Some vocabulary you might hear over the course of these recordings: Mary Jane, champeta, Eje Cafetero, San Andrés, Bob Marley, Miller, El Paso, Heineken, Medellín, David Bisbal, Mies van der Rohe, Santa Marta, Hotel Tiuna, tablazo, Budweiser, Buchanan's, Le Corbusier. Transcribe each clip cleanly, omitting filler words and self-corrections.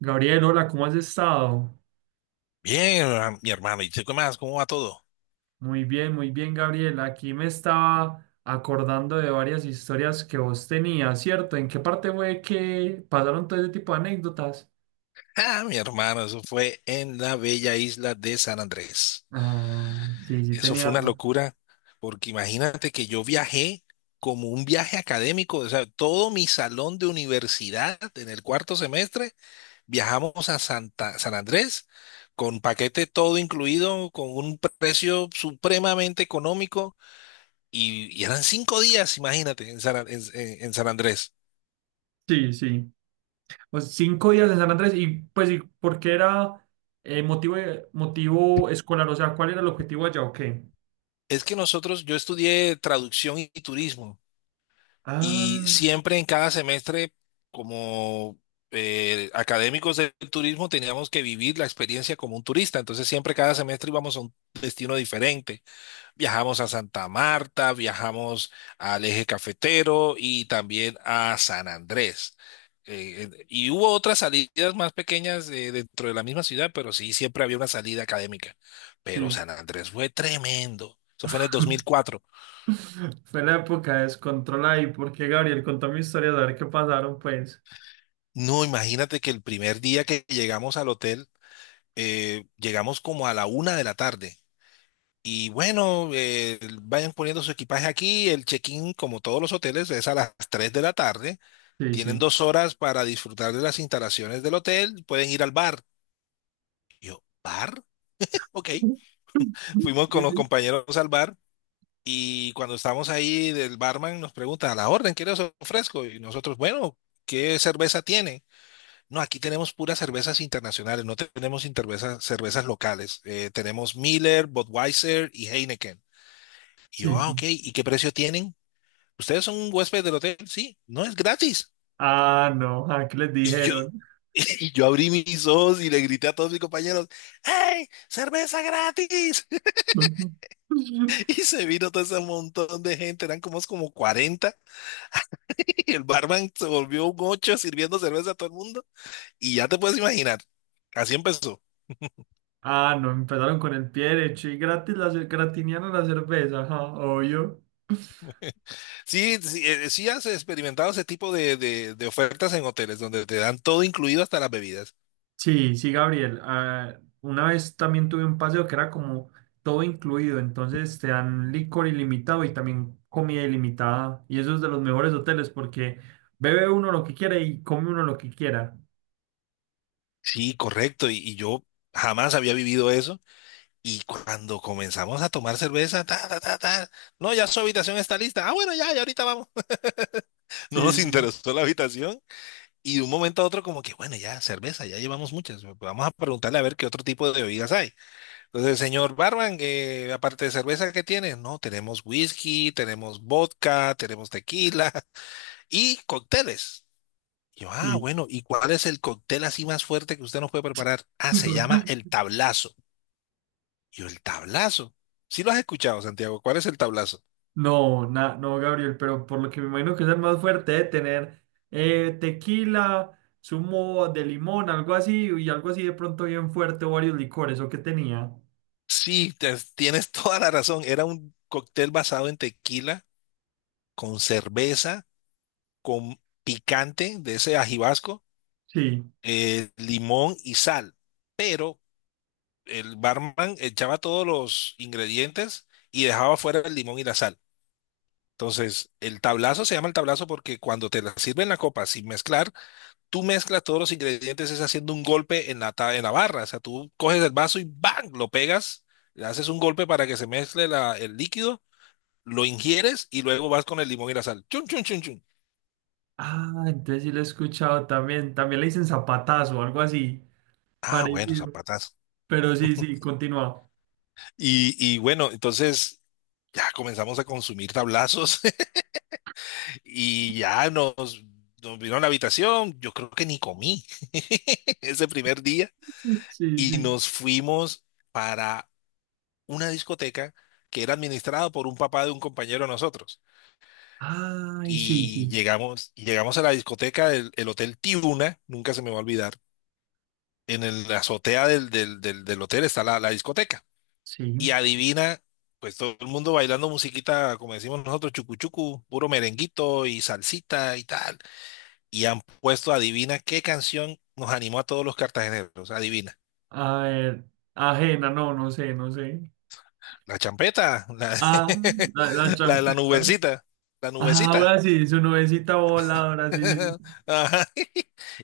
Gabriel, hola, ¿cómo has estado? Bien, mi hermano. ¿Y tú qué más? ¿Cómo va todo? Muy bien, Gabriel. Aquí me estaba acordando de varias historias que vos tenías, ¿cierto? ¿En qué parte fue que pasaron todo ese tipo de anécdotas? Ah, mi hermano, eso fue en la bella isla de San Andrés. Ah, sí, sí Eso fue tenía. una locura, porque imagínate que yo viajé como un viaje académico, o sea, todo mi salón de universidad en el cuarto semestre viajamos a San Andrés con paquete todo incluido, con un precio supremamente económico y eran cinco días, imagínate, en en San Andrés. Sí, sí. Pues 5 días en San Andrés y pues, ¿y por qué era motivo, motivo escolar? O sea, ¿cuál era el objetivo allá o qué? Es que nosotros, yo estudié traducción y turismo y Ah, siempre en cada semestre, como académicos del turismo, teníamos que vivir la experiencia como un turista. Entonces siempre cada semestre íbamos a un destino diferente. Viajamos a Santa Marta, viajamos al Eje Cafetero y también a San Andrés. Y hubo otras salidas más pequeñas dentro de la misma ciudad, pero sí, siempre había una salida académica. Pero sí. San Andrés fue tremendo. Eso fue en el dos mil cuatro. Fue la época de descontrol ahí, porque Gabriel contó mi historia, a ver qué pasaron, pues. No, imagínate que el primer día que llegamos al hotel, llegamos como a la una de la tarde. Y bueno, vayan poniendo su equipaje aquí. El check-in, como todos los hoteles, es a las 3 de la tarde. Sí, Tienen sí. dos horas para disfrutar de las instalaciones del hotel. Pueden ir al bar. Y yo, ¿bar? Ok. Fuimos con los Sí, compañeros al bar. Y cuando estamos ahí, el barman nos pregunta, ¿a la orden qué les ofrezco? Y nosotros, bueno, ¿qué cerveza tiene? No, aquí tenemos puras cervezas internacionales, no tenemos cervezas locales. Tenemos Miller, Budweiser y Heineken. Y yo, sí. ah, Sí. ok, ¿y qué precio tienen? ¿Ustedes son un huésped del hotel? Sí, no es gratis. Ah, no, ah, ¿qué les Y yo, dijeron? y yo abrí mis ojos y le grité a todos mis compañeros, ¡Hey, cerveza gratis! Y se vino todo ese montón de gente, eran como 40, y el barman se volvió un ocho sirviendo cerveza a todo el mundo. Y ya te puedes imaginar, así empezó. Ah, no, empezaron con el pie derecho y gratis la gratiniana la cerveza, ajá, obvio. Sí, sí, sí has experimentado ese tipo de, de ofertas en hoteles donde te dan todo incluido hasta las bebidas. Sí, sí, Gabriel. Ah, una vez también tuve un paseo que era como todo incluido, entonces te dan licor ilimitado y también comida ilimitada. Y eso es de los mejores hoteles porque bebe uno lo que quiere y come uno lo que quiera. Sí, correcto. Y yo jamás había vivido eso. Y cuando comenzamos a tomar cerveza, ta, ta, ta, ta, no, ya su habitación está lista. Ah, bueno, ya ahorita vamos. No Sí, nos sí, interesó la habitación. Y de un momento a otro como que, bueno, ya, cerveza, ya llevamos muchas. Vamos a preguntarle a ver qué otro tipo de bebidas hay. Entonces, señor Barban, aparte de cerveza, ¿qué tienes? No, tenemos whisky, tenemos vodka, tenemos tequila y cócteles. Y yo, ah, sí. bueno, ¿y cuál es el cóctel así más fuerte que usted nos puede preparar? Ah, se llama el tablazo. Y yo, el tablazo. Sí lo has escuchado, Santiago. ¿Cuál es el tablazo? No, no, Gabriel, pero por lo que me imagino que es el más fuerte de tener tequila, zumo de limón, algo así, y algo así de pronto bien fuerte, o varios licores, ¿o qué tenía? Sí, tienes toda la razón. Era un cóctel basado en tequila, con cerveza, con picante de ese ajibasco, Sí. Limón y sal, pero el barman echaba todos los ingredientes y dejaba fuera el limón y la sal. Entonces, el tablazo se llama el tablazo porque cuando te la sirven la copa sin mezclar, tú mezclas todos los ingredientes, es haciendo un golpe en en la barra. O sea, tú coges el vaso y ¡bang!, lo pegas, le haces un golpe para que se mezcle el líquido, lo ingieres y luego vas con el limón y la sal. ¡Chun, chun, chun, chun! Ah, entonces sí lo he escuchado también. También le dicen zapatazo, algo así, Ah, bueno, parecido. zapatazo. Pero sí, sí, continúa. Y bueno, entonces ya comenzamos a consumir tablazos. Y ya nos vino a la habitación, yo creo que ni comí ese primer día. Sí, Y sí. nos fuimos para una discoteca que era administrada por un papá de un compañero de nosotros. Ay, sí, Y sí. llegamos, y llegamos a la discoteca del el Hotel Tiuna, nunca se me va a olvidar. En la azotea del hotel está la discoteca. Y Sí. adivina, pues todo el mundo bailando musiquita, como decimos nosotros, chucu chucu, puro merenguito y salsita y tal. Y han puesto, adivina qué canción nos animó a todos los cartageneros, adivina. A ver, ajena, no, no sé, no sé. La champeta, Ah, la la champeta. nubecita, la Ah, ahora nubecita. sí, su nubecita voladora, sí, sí, Ajá.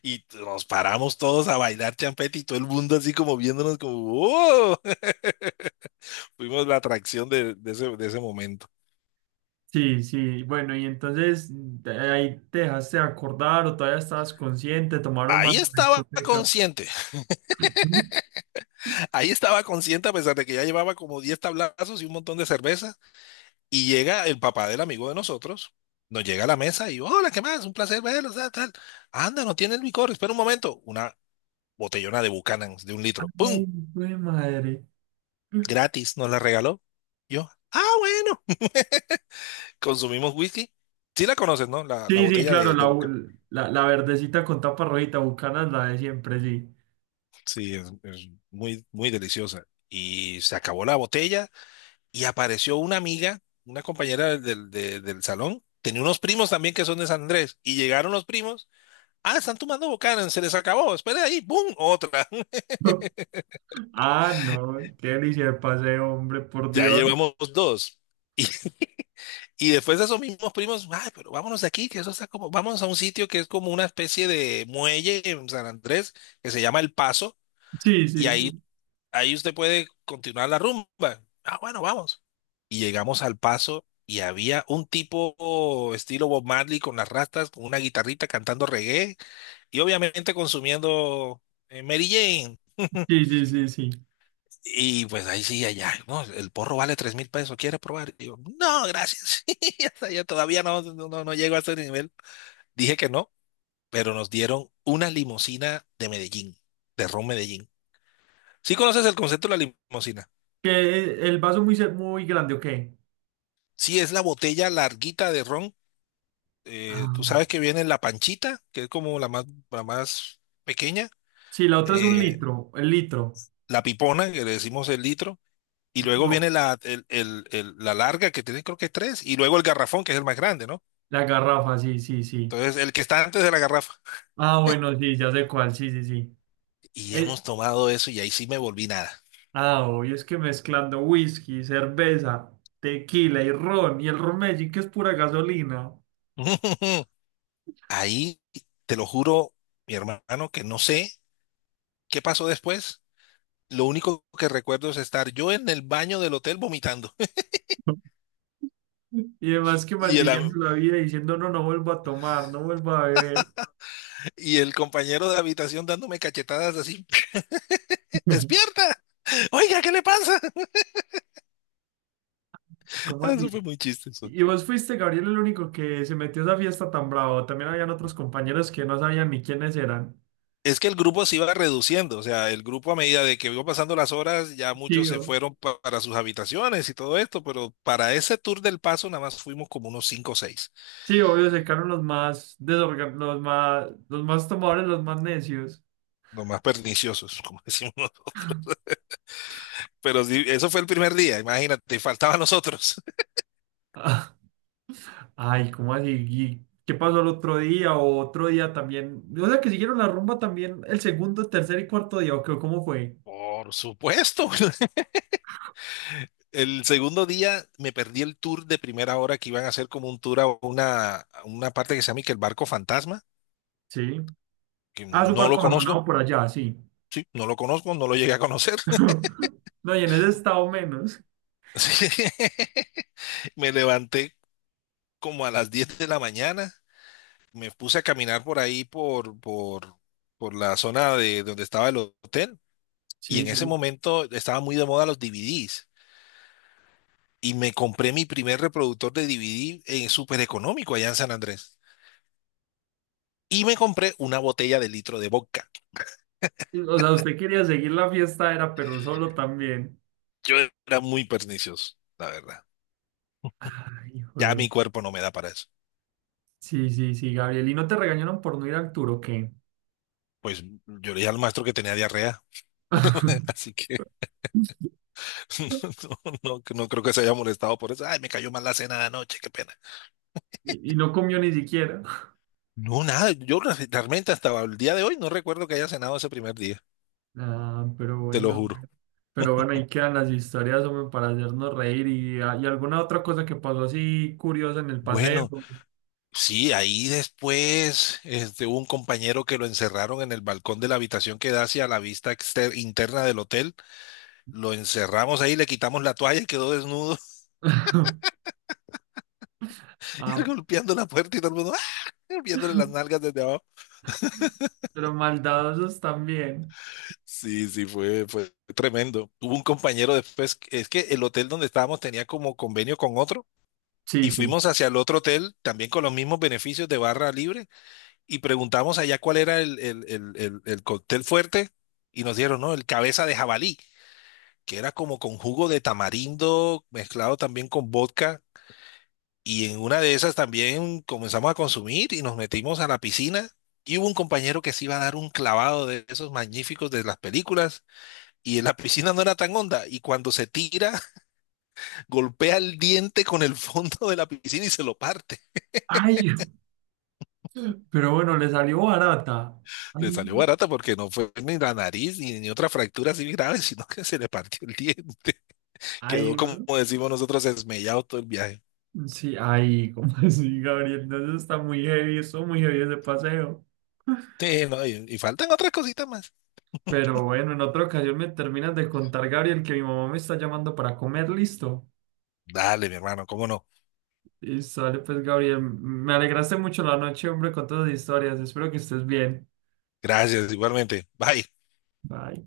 Y nos paramos todos a bailar champeta y todo el mundo así como viéndonos como, ¡oh! Fuimos la atracción de, de ese momento. sí. Sí. Bueno, y entonces de ahí te dejaste de acordar o todavía estabas consciente, tomaron más Ahí en la estaba discoteca. consciente, Ujú. ahí estaba consciente a pesar de que ya llevaba como 10 tablazos y un montón de cerveza. Y llega el papá del amigo de nosotros, nos llega a la mesa y, hola, ¿qué más? Un placer verlos, tal, tal. Anda, no tiene el licor, espera un momento. Una botellona de Buchanan's de un litro, Ay, ¡pum! güey, madre. Gratis, nos la regaló. Yo, ah, bueno, consumimos whisky. Sí la conoces, ¿no? La Sí, sí, botella claro, de la, Buchanan's. la, la verdecita con tapa rojita, Bucanas, la de siempre, sí. Sí, es, muy deliciosa. Y se acabó la botella y apareció una amiga, una compañera del del salón. Tenía unos primos también que son de San Andrés y llegaron los primos. Ah, están tomando Buchanan, se les acabó, espera ahí, ¡boom! Otra. Ah, no, qué delicia de pase, hombre, por Ya Dios. llevamos dos. Y, y después de esos mismos primos, ay, pero vámonos de aquí, que eso está como, vamos a un sitio que es como una especie de muelle en San Andrés, que se llama El Paso, Sí, y sí, ahí, sí, ahí usted puede continuar la rumba. Ah, bueno, vamos. Y llegamos al Paso y había un tipo estilo Bob Marley con las rastas, con una guitarrita cantando reggae y obviamente consumiendo Mary Jane. sí, sí, sí, sí. Y pues ahí sí, allá, no, el porro vale 3000 pesos, ¿quiere probar? Y yo, no, gracias. Yo todavía no, no llego a ese nivel. Dije que no, pero nos dieron una limusina de Medellín, de ron Medellín. ¿Sí conoces el concepto de la limusina? Que el vaso muy, muy grande, ¿o qué? Sí, es la botella larguita de ron. Ah, Tú bueno. sabes que viene la panchita, que es como la más pequeña, Sí, la otra es un eh, litro, el litro. la pipona, que le decimos el litro, y luego No, viene la, el- la larga, que tiene creo que tres, y luego el garrafón, que es el más grande, no. la garrafa, sí, sí, sí. Entonces, el que está antes de la garrafa. Ah, bueno, sí, ya sé cuál, sí, sí, sí. Y Eh, hemos tomado eso y ahí sí me volví nada. ah, obvio, es que mezclando whisky, cerveza, tequila y ron, y el ron Medellín, que es pura gasolina. Ahí, te lo juro, mi hermano, que no sé qué pasó después. Lo único que recuerdo es estar yo en el baño del hotel vomitando Y además que y maldiciendo la vida diciendo, no, no vuelvo a tomar, no vuelvo a beber. y el compañero de habitación dándome cachetadas así, despierta, oiga, ¿qué le pasa? ¿Cómo Eso fue así? muy chistoso. Y vos fuiste, Gabriel, el único que se metió a esa fiesta tan bravo. También habían otros compañeros que no sabían ni quiénes eran. Es que el grupo se iba reduciendo, o sea, el grupo a medida de que iba pasando las horas, ya muchos se Tío. fueron para sus habitaciones y todo esto, pero para ese tour del paso nada más fuimos como unos cinco o seis, Sí, obvio, se secaron los más desorgan, los más tomadores, los más necios. los más perniciosos, como decimos nosotros. Pero sí, eso fue el primer día, imagínate, y faltaban nosotros. Ay, ¿cómo así? ¿Y qué pasó el otro día o otro día también? O sea, que siguieron la rumba también el segundo, tercer y cuarto día, ¿o qué? ¿Cómo fue? Por supuesto. El segundo día me perdí el tour de primera hora que iban a hacer como un tour a a una parte que se llama y que el barco fantasma, Sí. que Ah, su no lo barco conozco, abandonado por allá, sí. sí, no lo conozco, no lo llegué a conocer. No, y en ese estado menos. Sí. Me levanté como a las 10 de la mañana, me puse a caminar por ahí, por la zona de donde estaba el hotel, y Sí, en ese sí. momento estaba muy de moda los DVDs, y me compré mi primer reproductor de DVD en súper económico allá en San Andrés, y me compré una botella de litro de vodka. O sea, usted quería seguir la fiesta, era, pero solo también. Yo era muy pernicioso, la verdad. Ay, Ya mi juego. cuerpo no me da para eso. Sí, sí, sí, Gabriel. ¿Y no te regañaron por no ir al tour o qué? Pues yo le dije al maestro que tenía diarrea, así que no, creo que se haya molestado por eso. Ay, me cayó mal la cena de anoche, qué pena. Y, y no comió ni siquiera. No, nada, yo realmente hasta el día de hoy no recuerdo que haya cenado ese primer día, Ah, pero te lo bueno. juro. Pero bueno, ahí quedan las historias, hombre, para hacernos reír. Y, ah, y alguna otra cosa que pasó así curiosa en el Bueno, paseo. sí, ahí después este, hubo un compañero que lo encerraron en el balcón de la habitación que da hacia la vista interna del hotel. Lo encerramos ahí, le quitamos la toalla y quedó desnudo y él Ah, golpeando la puerta y todo el mundo ¡ah!, viéndole las nalgas desde abajo. pero maldadosos también. Sí, sí, fue tremendo. Hubo un compañero después, es que el hotel donde estábamos tenía como convenio con otro Sí, y sí. fuimos hacia el otro hotel también con los mismos beneficios de barra libre y preguntamos allá cuál era el cóctel fuerte y nos dieron, ¿no? El cabeza de jabalí, que era como con jugo de tamarindo mezclado también con vodka. Y en una de esas también comenzamos a consumir y nos metimos a la piscina. Y hubo un compañero que se iba a dar un clavado de esos magníficos de las películas y en la piscina no era tan honda y cuando se tira golpea el diente con el fondo de la piscina y se lo parte. Ay, pero bueno, le salió barata. Ay, Le salió güey. barata porque no fue ni la nariz ni, ni otra fractura así grave, sino que se le partió el diente. Ay, Quedó como güey. decimos nosotros, esmellado todo el viaje. Sí, ay, ¿cómo así, Gabriel? Entonces está muy heavy, estuvo muy heavy ese paseo. Sí, no, y faltan otras cositas más. Pero bueno, en otra ocasión me terminas de contar, Gabriel, que mi mamá me está llamando para comer, listo. Dale, mi hermano, cómo no. Y sale pues, Gabriel, me alegraste mucho la noche, hombre, con todas las historias. Espero que estés bien. Gracias, igualmente. Bye. Bye.